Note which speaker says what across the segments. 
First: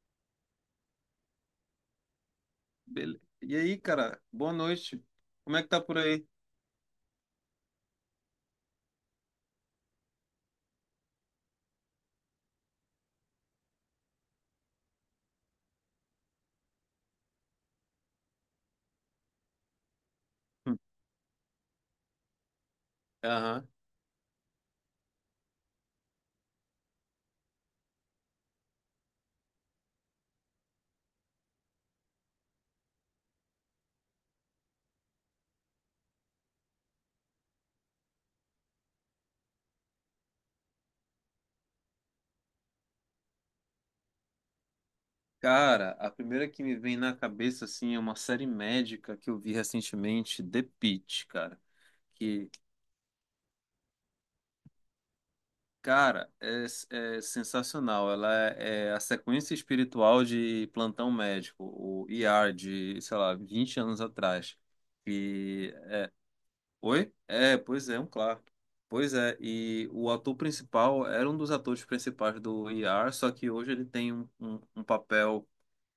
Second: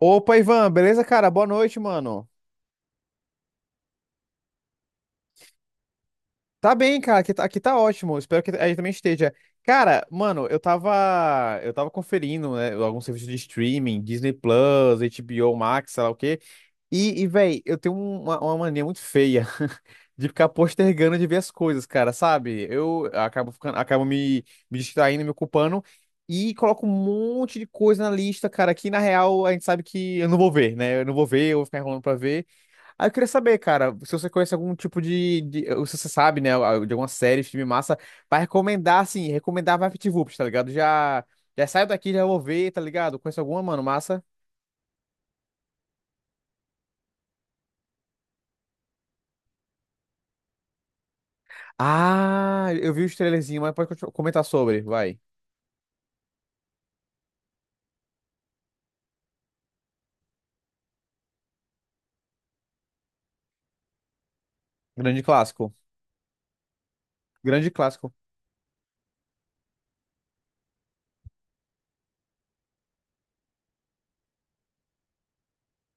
Speaker 1: Opa, Ivan, beleza, cara? Boa noite, mano.
Speaker 2: E aí, cara, boa noite. Como é que tá por aí?
Speaker 1: Tá bem, cara, aqui tá ótimo. Espero que aí também esteja. Cara, mano, eu tava conferindo, né, alguns serviços de streaming, Disney Plus, HBO Max, sei lá o quê. E velho, eu tenho uma mania muito feia de ficar
Speaker 2: Hum.
Speaker 1: postergando de ver as coisas, cara, sabe? Eu acabo
Speaker 2: Aham.
Speaker 1: ficando, acabo me distraindo, me ocupando e coloco um monte de coisa na lista, cara, que na real a gente sabe que eu não vou ver, né? Eu não vou ver, eu vou ficar enrolando pra ver. Aí eu queria saber, cara, se você conhece algum tipo ou se você sabe, né, de alguma série, filme massa, pra recomendar, assim, recomendar VaptVups, tá ligado? Já saio daqui, já vou ver, tá ligado? Conhece alguma, mano, massa?
Speaker 2: Cara, a primeira que me vem na cabeça, assim, é uma série médica que eu vi recentemente, The Pitt, cara. Que,
Speaker 1: Ah, eu vi o trailerzinho, mas pode comentar sobre, vai.
Speaker 2: cara, é sensacional. É a sequência espiritual de Plantão Médico, o ER de, sei lá, 20 anos atrás.
Speaker 1: Grande clássico.
Speaker 2: E oi? É,
Speaker 1: Grande
Speaker 2: pois é, um
Speaker 1: clássico.
Speaker 2: claro. Pois é, e o ator principal era um dos atores principais do ER, só que hoje ele tem um papel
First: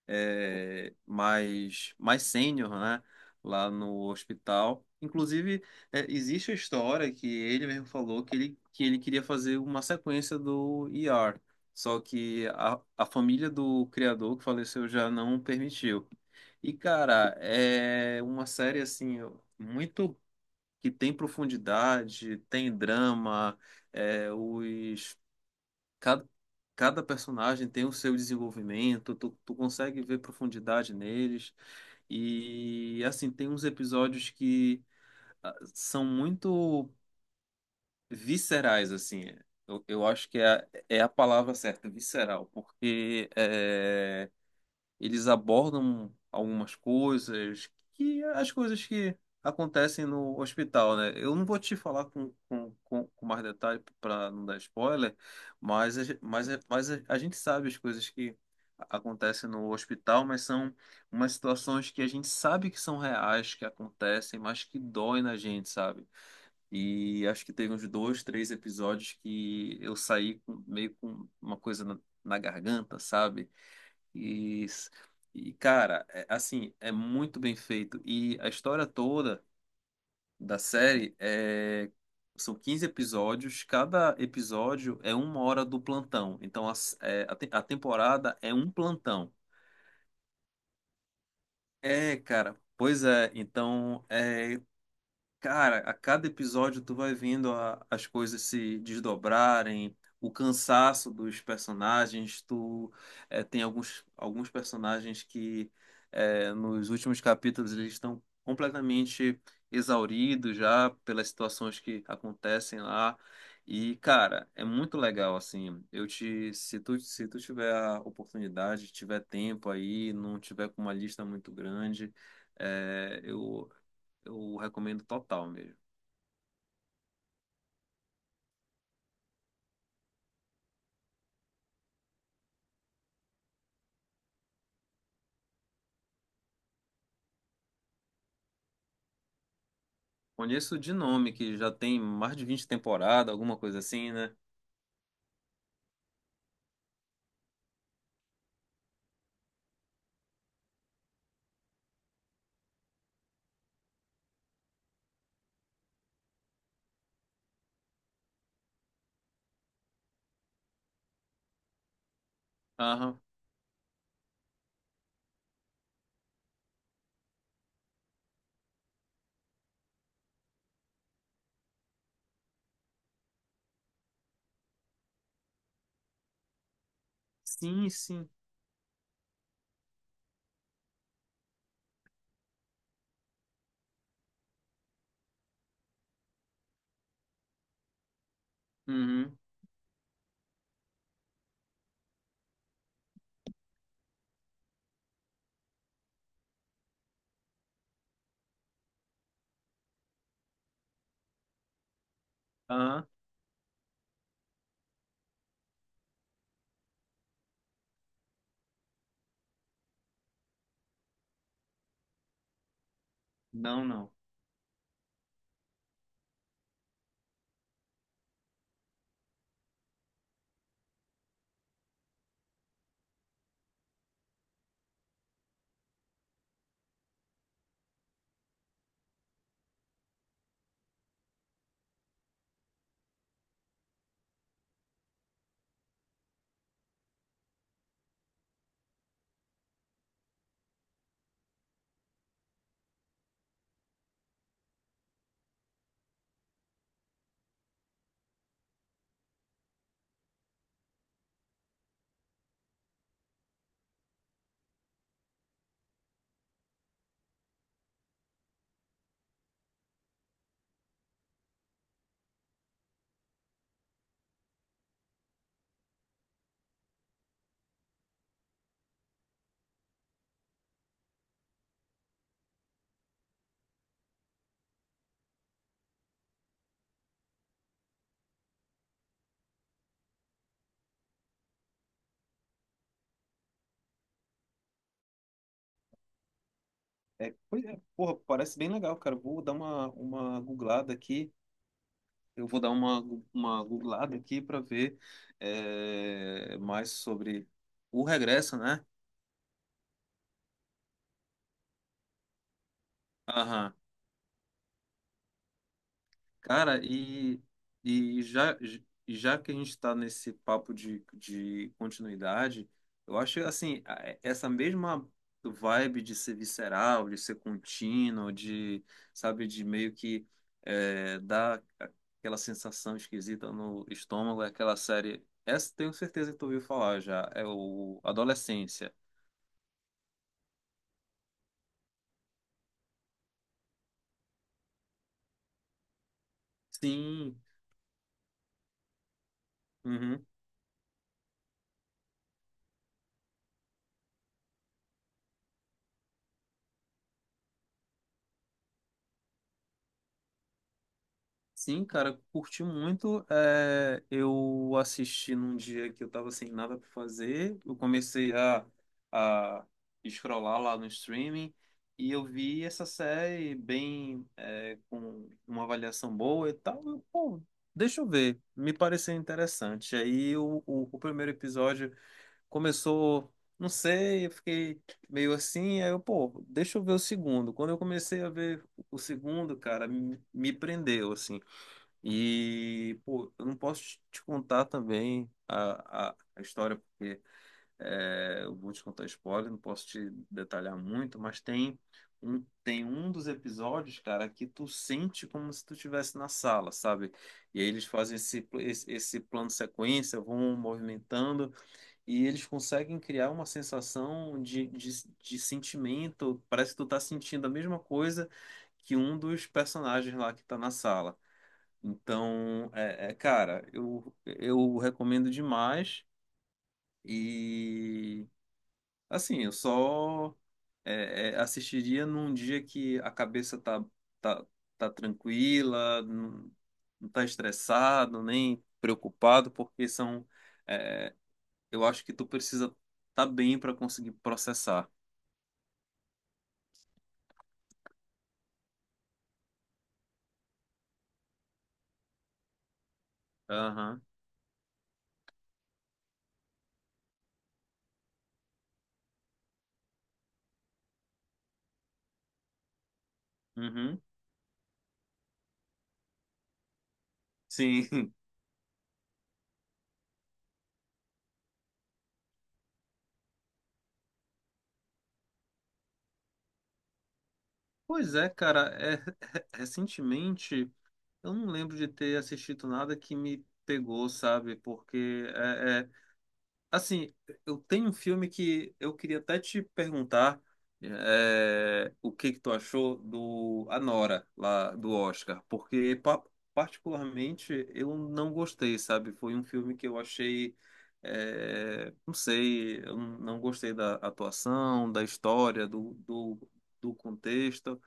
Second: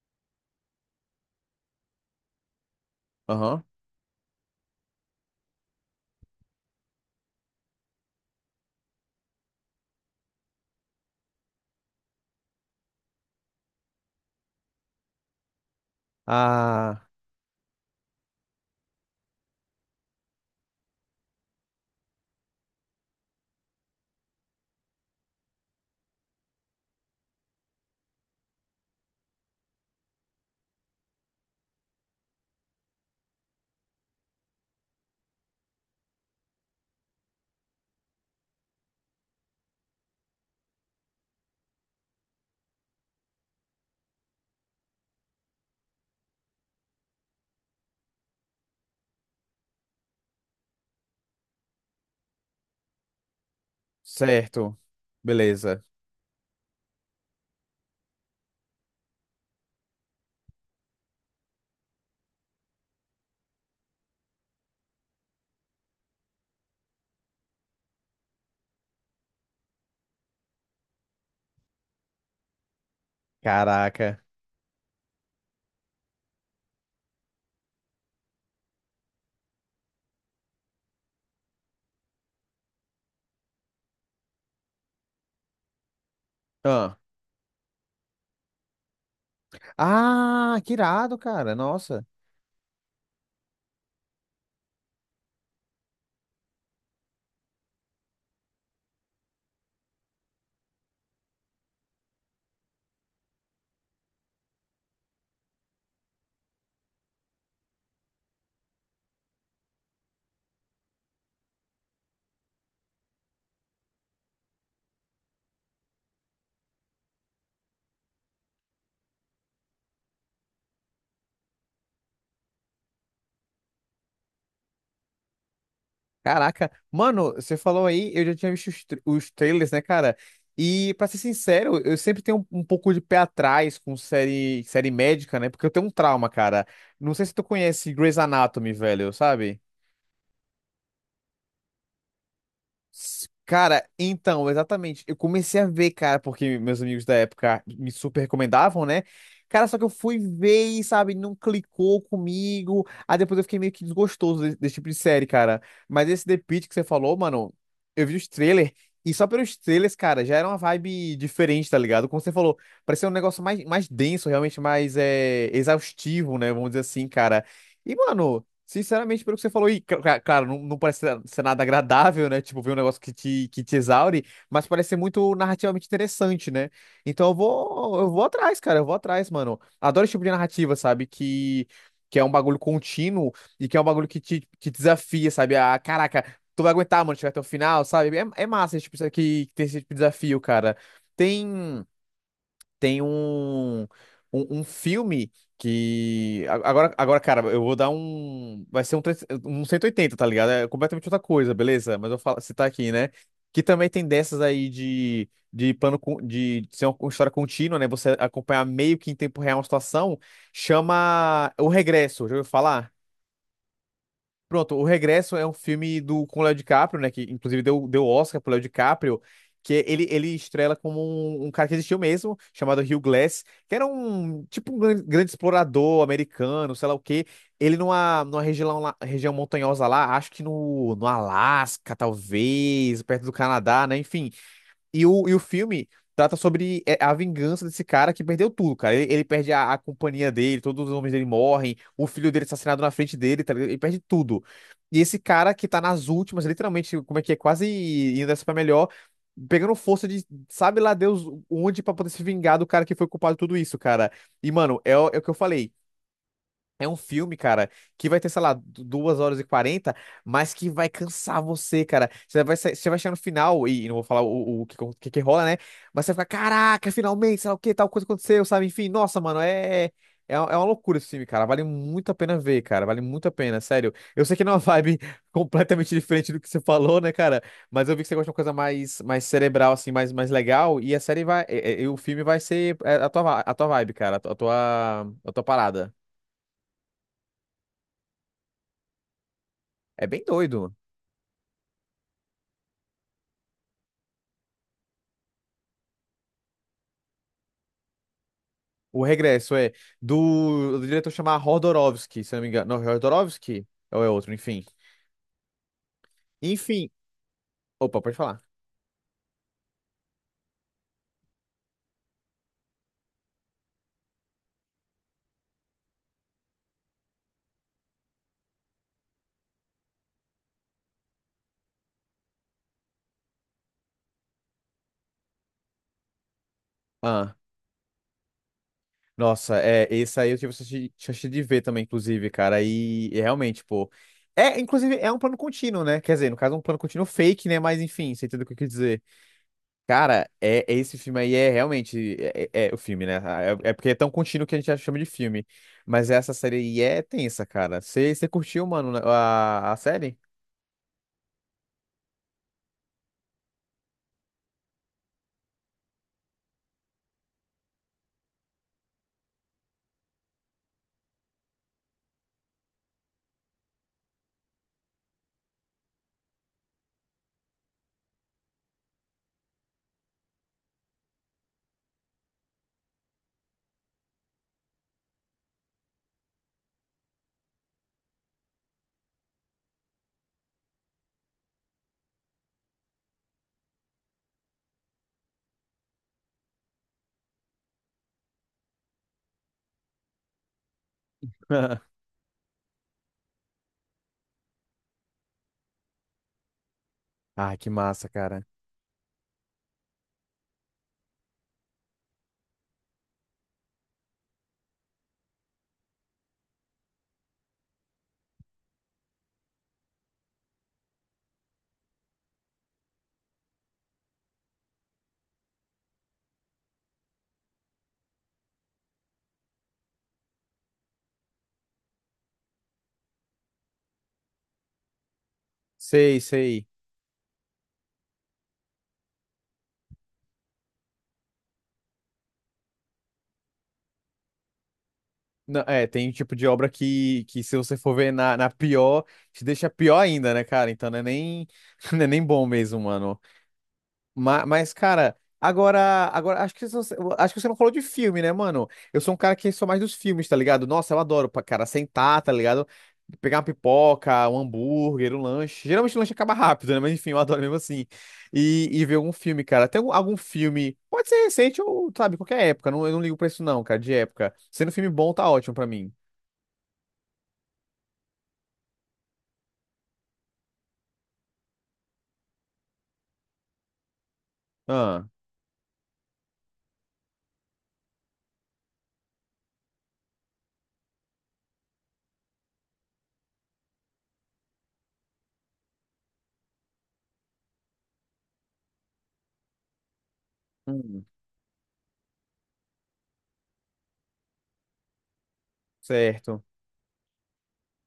Speaker 2: mais, mais sênior, né?
Speaker 1: Aham.
Speaker 2: Lá no hospital. Inclusive, existe a história que ele mesmo falou que que ele queria fazer uma sequência do ER, só que a família do criador que faleceu já não permitiu. E,
Speaker 1: Ah,
Speaker 2: cara, é uma série assim muito que tem profundidade, tem drama, é, os cada, cada personagem tem o seu desenvolvimento, tu consegue ver profundidade neles. E assim, tem uns episódios que ah, são muito viscerais, assim. Eu acho que é a palavra certa, visceral, porque é, eles abordam algumas coisas que as coisas que acontecem no hospital, né? Eu não vou te falar com mais detalhe para não dar
Speaker 1: certo.
Speaker 2: spoiler,
Speaker 1: Beleza.
Speaker 2: mas, a ge- mas a gente sabe as coisas que acontecem no hospital, mas são umas situações que a gente sabe que são reais, que acontecem, mas que dói na gente, sabe? E acho que teve uns dois, três episódios que eu meio com uma coisa na garganta, sabe?
Speaker 1: Caraca.
Speaker 2: E, e cara, assim, é muito bem feito. E a história toda da série é. São 15 episódios, cada episódio é 1 hora do plantão. Então a,
Speaker 1: Ah.
Speaker 2: é, a, te- a temporada é um plantão.
Speaker 1: Ah, que irado, cara. Nossa.
Speaker 2: É, cara, pois é. Então, é. Cara, a cada episódio tu vai vendo as coisas se desdobrarem, o cansaço dos personagens. Tu eh, tem alguns personagens que eh, nos últimos capítulos eles estão completamente exauridos já pelas situações que acontecem lá. E, cara, é muito legal, assim. Eu te, se tu, se tu tiver a oportunidade, tiver tempo aí, não tiver com uma lista muito grande. É, eu recomendo total mesmo.
Speaker 1: Caraca. Mano, você falou aí, eu já tinha visto os trailers, né, cara? E, pra ser sincero, eu sempre tenho um pouco de pé atrás com série médica, né? Porque eu tenho um trauma, cara. Não sei se tu conhece Grey's Anatomy, velho, sabe?
Speaker 2: Conheço de nome, que já tem mais de 20 temporadas, alguma coisa
Speaker 1: Cara,
Speaker 2: assim, né?
Speaker 1: então, exatamente. Eu comecei a ver, cara, porque meus amigos da época me super recomendavam, né? Cara, só que eu fui ver e, sabe, não clicou comigo. Aí depois eu fiquei meio que desgostoso desse, tipo de série, cara. Mas esse The Pitt que você falou, mano, eu vi os trailers. E só pelos trailers, cara, já era uma vibe diferente, tá ligado? Como você falou, parecia um
Speaker 2: Aham.
Speaker 1: negócio mais denso, realmente mais exaustivo, né? Vamos dizer assim, cara. E, mano. Sinceramente, pelo que você falou, cara, não parece ser nada agradável, né? Tipo, ver um negócio que te exaure, mas parece ser muito narrativamente interessante, né? Então eu
Speaker 2: Sim,
Speaker 1: vou, eu vou
Speaker 2: sim.
Speaker 1: atrás, cara, eu vou atrás, mano. Adoro esse tipo de narrativa, sabe? Que é um bagulho contínuo e que é um bagulho que desafia, sabe? Ah, caraca, tu vai aguentar, mano, chegar até o final, sabe? É massa esse tipo,
Speaker 2: Uhum.
Speaker 1: que tem esse tipo de desafio, cara. Tem tem um filme que. Agora, cara, eu vou dar um. Vai ser 3 180, tá ligado? É completamente outra coisa, beleza? Mas eu vou falar, citar aqui,
Speaker 2: Aham.
Speaker 1: né? Que também tem dessas aí de ser uma história contínua, né? Você acompanhar meio que em tempo real uma situação, chama O Regresso, já ouviu falar?
Speaker 2: Não, não.
Speaker 1: Pronto, O Regresso é um filme com o Léo DiCaprio, né? Que inclusive deu Oscar pro Léo DiCaprio, que ele estrela como um cara que existiu mesmo, chamado Hugh Glass, que era um tipo um grande, grande explorador americano, sei lá o quê. Ele numa região montanhosa lá, acho que no Alasca, talvez, perto do Canadá, né? Enfim. E o filme trata sobre a vingança desse cara que perdeu tudo, cara. Ele perde a companhia dele, todos os homens dele morrem, o filho dele é assassinado na frente dele, tá ligado? Ele perde tudo. E esse cara que tá nas últimas, literalmente, como é que é, quase indo dessa pra melhor, pegando força de sabe lá Deus onde pra poder se vingar do cara que foi culpado de tudo isso, cara. E, mano, é o que eu falei. É um filme, cara, que vai ter, sei lá, 2h40, mas que vai cansar você, cara. Você vai chegar no final, e não vou falar o que que rola, né? Mas você vai ficar, caraca, finalmente, sei lá o que, tal coisa aconteceu, sabe? Enfim, nossa, mano, é uma loucura esse filme, cara. Vale muito a pena ver, cara. Vale muito a pena, sério. Eu sei que não é uma vibe completamente diferente do que você falou, né, cara? Mas eu vi que você gosta de uma coisa mais cerebral, assim, mais legal. E a série vai. E o filme vai ser a tua vibe, cara, a tua parada.
Speaker 2: É, pois é. Porra, parece bem legal, cara. Vou dar
Speaker 1: É bem
Speaker 2: uma
Speaker 1: doido.
Speaker 2: googlada aqui. Eu vou dar uma googlada aqui para ver é, mais sobre o regresso, né?
Speaker 1: O regresso é do diretor chamar Rodorovsky, se eu não me engano. Não, Rodorovsky?
Speaker 2: Aham.
Speaker 1: Ou é outro, enfim.
Speaker 2: Cara,
Speaker 1: Enfim. Opa, pode
Speaker 2: e
Speaker 1: falar.
Speaker 2: já, e já que a gente está nesse papo de continuidade, eu acho assim, é, essa mesma vibe de ser visceral, de ser contínuo, de, sabe, de meio que é, dar aquela sensação esquisita no estômago, é aquela série. Essa tenho certeza que tu ouviu falar já,
Speaker 1: Ah,
Speaker 2: é o Adolescência.
Speaker 1: nossa, esse aí eu tive chance de ver também, inclusive, cara. E realmente, pô. É, inclusive, é um plano contínuo, né? Quer dizer, no caso, é um plano contínuo
Speaker 2: Sim.
Speaker 1: fake, né? Mas enfim, você entendeu o que eu quis dizer.
Speaker 2: Uhum.
Speaker 1: Cara, esse filme aí é realmente. É o filme, né? Ah, é porque é tão contínuo que a gente já chama de filme. Mas essa série aí é tensa, cara. Você curtiu, mano, né, a série?
Speaker 2: Sim, cara, curti muito. É, eu assisti num dia que eu tava sem nada pra fazer. Eu comecei a scrollar lá no streaming e eu vi essa série bem, é, com uma avaliação boa e tal. Eu, pô, deixa eu ver, me pareceu interessante. Aí o primeiro episódio começou, não sei, eu fiquei meio assim. Aí eu, pô, deixa eu ver o segundo. Quando eu comecei a ver o segundo, cara, me prendeu, assim. E, pô, eu não posso te contar também a história, porque é, eu vou te contar spoiler, não posso te detalhar muito, mas tem tem um dos episódios, cara, que tu sente como se tu estivesse na sala, sabe?
Speaker 1: Ah,
Speaker 2: E aí
Speaker 1: que
Speaker 2: eles
Speaker 1: massa,
Speaker 2: fazem
Speaker 1: cara.
Speaker 2: esse plano sequência, vão movimentando, e eles conseguem criar uma sensação de sentimento, parece que tu tá sentindo a mesma coisa que um dos personagens lá que tá na sala. Então, é, cara, eu recomendo demais. E, assim, eu só é, assistiria num dia que a cabeça tá, tá tranquila,
Speaker 1: Sei,
Speaker 2: não,
Speaker 1: sei.
Speaker 2: não tá estressado, nem preocupado, porque são. É, eu acho que tu precisa tá bem para conseguir processar.
Speaker 1: Não, tem um tipo de obra que se você for ver na pior, te deixa pior ainda, né, cara? Então não é nem, não é nem bom mesmo, mano.
Speaker 2: Aham.
Speaker 1: Mas, cara, agora, agora acho que você não falou de filme, né, mano? Eu sou um cara que sou mais dos filmes, tá ligado? Nossa, eu adoro, cara, sentar, tá ligado? Pegar uma
Speaker 2: Uhum.
Speaker 1: pipoca, um hambúrguer, um lanche. Geralmente o lanche acaba rápido, né? Mas enfim, eu adoro mesmo assim.
Speaker 2: Sim.
Speaker 1: E ver algum filme, cara. Tem algum filme, pode ser recente ou, sabe, qualquer época. Não, eu não ligo pra isso, não, cara, de época. Sendo filme bom, tá ótimo pra mim.
Speaker 2: Pois é, cara, é, recentemente. Eu não lembro de ter assistido nada que me pegou, sabe?
Speaker 1: Ah,
Speaker 2: Porque assim, eu tenho um filme que eu queria até te perguntar é, o que que tu achou do Anora lá do Oscar, particularmente eu não gostei, sabe? Foi um filme que eu achei
Speaker 1: hum,
Speaker 2: é, não sei, eu não gostei da atuação, da história,
Speaker 1: certo.
Speaker 2: do contexto.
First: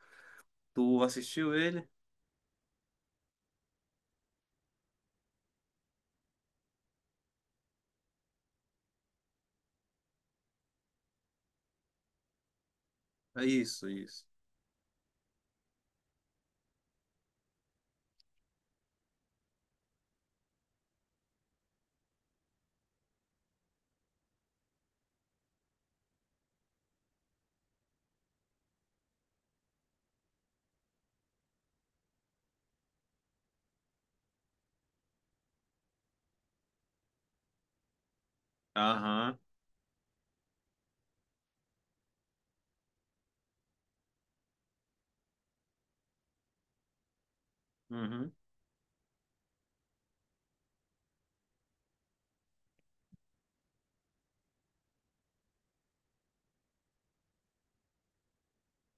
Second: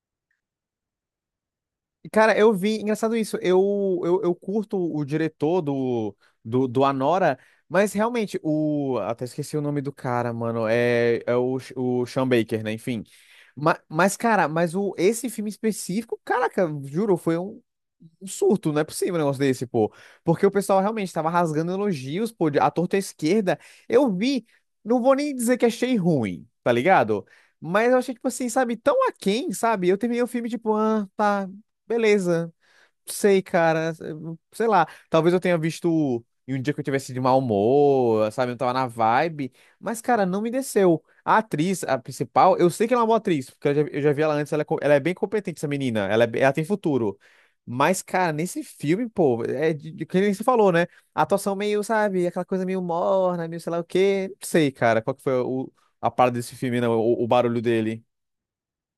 Speaker 2: Tu assistiu ele?
Speaker 1: Cara, eu vi, engraçado isso, eu curto o diretor do, Anora, mas realmente, até esqueci o nome do cara, mano, é o Sean Baker, né, enfim.
Speaker 2: É
Speaker 1: Mas,
Speaker 2: isso,
Speaker 1: mas
Speaker 2: isso.
Speaker 1: cara, esse filme específico, caraca, juro, foi um surto, não é possível um negócio desse, pô. Porque o pessoal realmente tava rasgando elogios, pô, à torta à esquerda. Eu vi, não vou nem dizer que achei ruim, tá ligado? Mas eu achei, tipo assim, sabe, tão aquém, sabe? Eu terminei o filme, tipo, ah, tá, beleza sei, cara. Sei lá. Talvez eu tenha visto em um dia que eu tivesse de mau humor, sabe? Eu não tava na
Speaker 2: Aham.
Speaker 1: vibe. Mas, cara, não me desceu. A atriz, a principal, eu sei que ela é uma boa atriz, porque eu já vi ela antes. Ela é bem competente, essa menina. Ela tem futuro. Mas, cara,
Speaker 2: Uhum.
Speaker 1: nesse filme, pô, é que nem você falou, né? A atuação meio, sabe? Aquela coisa meio morna, meio sei lá o quê. Não sei, cara, qual que foi a parada desse filme, não, o barulho dele.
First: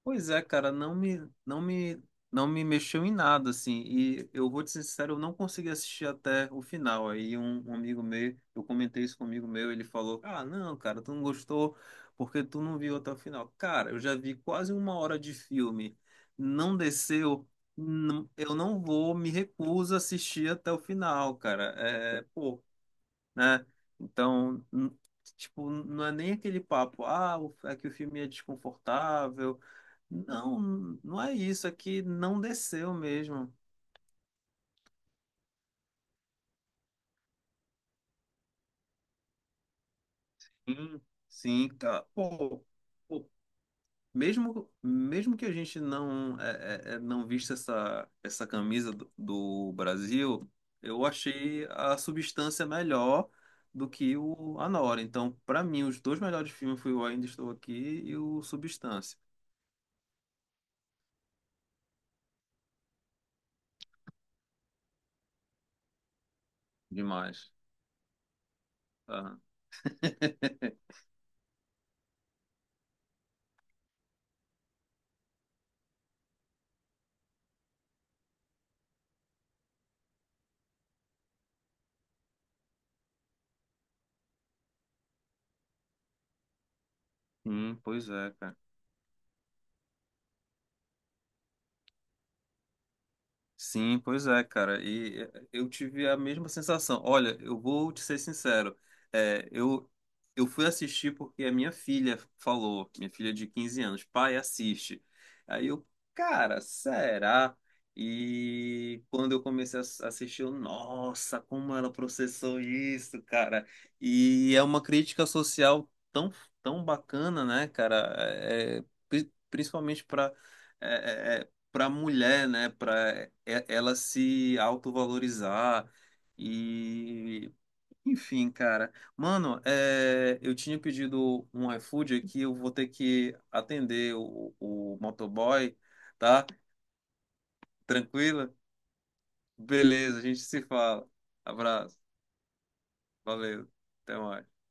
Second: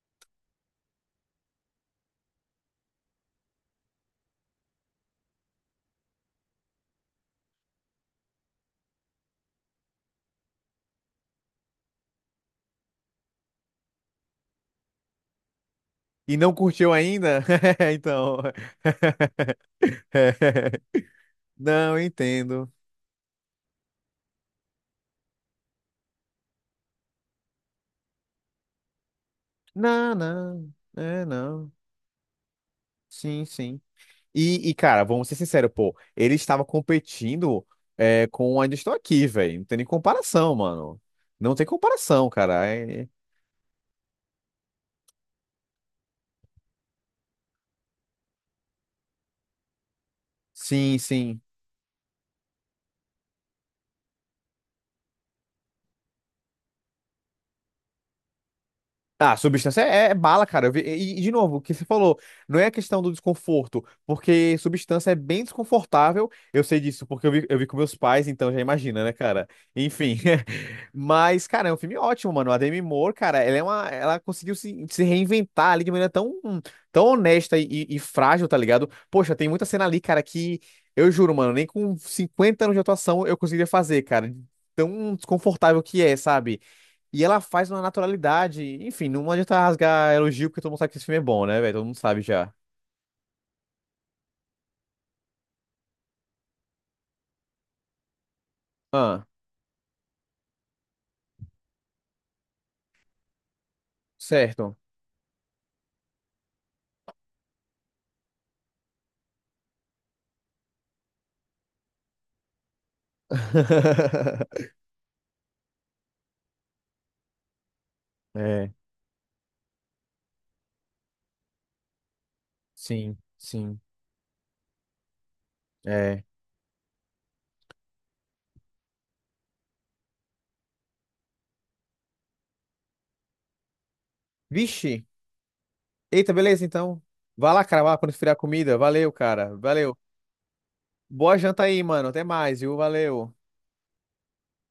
Speaker 2: Pois é, cara, não me mexeu em nada, assim. E eu vou te ser sincero, eu não consegui assistir até o final. Aí um amigo meu, eu comentei isso com um amigo meu, ele falou: Ah, não, cara, tu não gostou porque tu não viu até o final. Cara, eu já vi quase 1 hora de filme,
Speaker 1: E não
Speaker 2: não
Speaker 1: curtiu ainda?
Speaker 2: desceu,
Speaker 1: Então.
Speaker 2: eu não vou, me recuso a assistir até o final, cara.
Speaker 1: Não, eu
Speaker 2: É, pô,
Speaker 1: entendo.
Speaker 2: né? Então, n- tipo, não é nem aquele papo, ah, é que o filme é desconfortável.
Speaker 1: Não,
Speaker 2: Não,
Speaker 1: não.
Speaker 2: não
Speaker 1: É,
Speaker 2: é isso,
Speaker 1: não.
Speaker 2: é que não desceu
Speaker 1: Sim,
Speaker 2: mesmo.
Speaker 1: sim. E, cara, vamos ser sinceros, pô. Ele estava competindo com a onde estou aqui, velho. Não tem nem comparação, mano.
Speaker 2: Sim,
Speaker 1: Não tem
Speaker 2: sim, cara.
Speaker 1: comparação,
Speaker 2: Pô,
Speaker 1: cara.
Speaker 2: pô, mesmo, mesmo que a gente não vista essa camisa do Brasil,
Speaker 1: Sim,
Speaker 2: eu
Speaker 1: sim.
Speaker 2: achei a substância melhor do que o Anora. Então, pra mim, os dois melhores filmes foi o Ainda Estou Aqui e o Substância.
Speaker 1: Ah, substância é bala, cara. Eu vi- E, e, de novo, o que você falou, não é a questão do desconforto, porque substância é bem desconfortável. Eu sei disso, porque eu vi,
Speaker 2: Demais.
Speaker 1: eu vi com meus pais, então já imagina, né,
Speaker 2: Tá?
Speaker 1: cara? Enfim. Mas, cara, é um filme ótimo, mano. A Demi Moore, cara, ela conseguiu se reinventar ali de maneira tão, tão honesta e frágil, tá ligado? Poxa, tem muita cena ali, cara, que eu juro, mano, nem com 50 anos de atuação eu conseguiria fazer, cara. Tão desconfortável que é, sabe? E ela faz
Speaker 2: Sim,
Speaker 1: uma
Speaker 2: pois é, cara.
Speaker 1: naturalidade. Enfim, não adianta rasgar elogio, porque todo mundo sabe que esse filme é bom, né, velho? Todo mundo sabe já.
Speaker 2: Sim, pois é, cara. E eh, eu tive a mesma sensação. Olha, eu vou te ser sincero.
Speaker 1: Ah,
Speaker 2: É, eu fui assistir porque a minha filha falou, minha filha de 15 anos, pai,
Speaker 1: certo.
Speaker 2: assiste. Aí eu, cara, será? E quando eu comecei a assistir, eu, nossa, como ela processou isso, cara. E é uma crítica social tão, tão bacana, né, cara?
Speaker 1: É,
Speaker 2: Principalmente para a mulher, né,
Speaker 1: sim,
Speaker 2: para
Speaker 1: sim.
Speaker 2: ela se autovalorizar
Speaker 1: É.
Speaker 2: e enfim, cara. Mano, é, eu tinha pedido um iFood aqui, eu vou ter que atender o
Speaker 1: Vixe.
Speaker 2: motoboy,
Speaker 1: Eita,
Speaker 2: tá?
Speaker 1: beleza, então. Vai lá, cara, vai lá quando esfriar a
Speaker 2: Tranquilo?
Speaker 1: comida. Valeu, cara. Valeu.
Speaker 2: Beleza, a gente se fala.
Speaker 1: Boa janta aí,
Speaker 2: Abraço,
Speaker 1: mano. Até mais, viu? Valeu.
Speaker 2: valeu, até mais.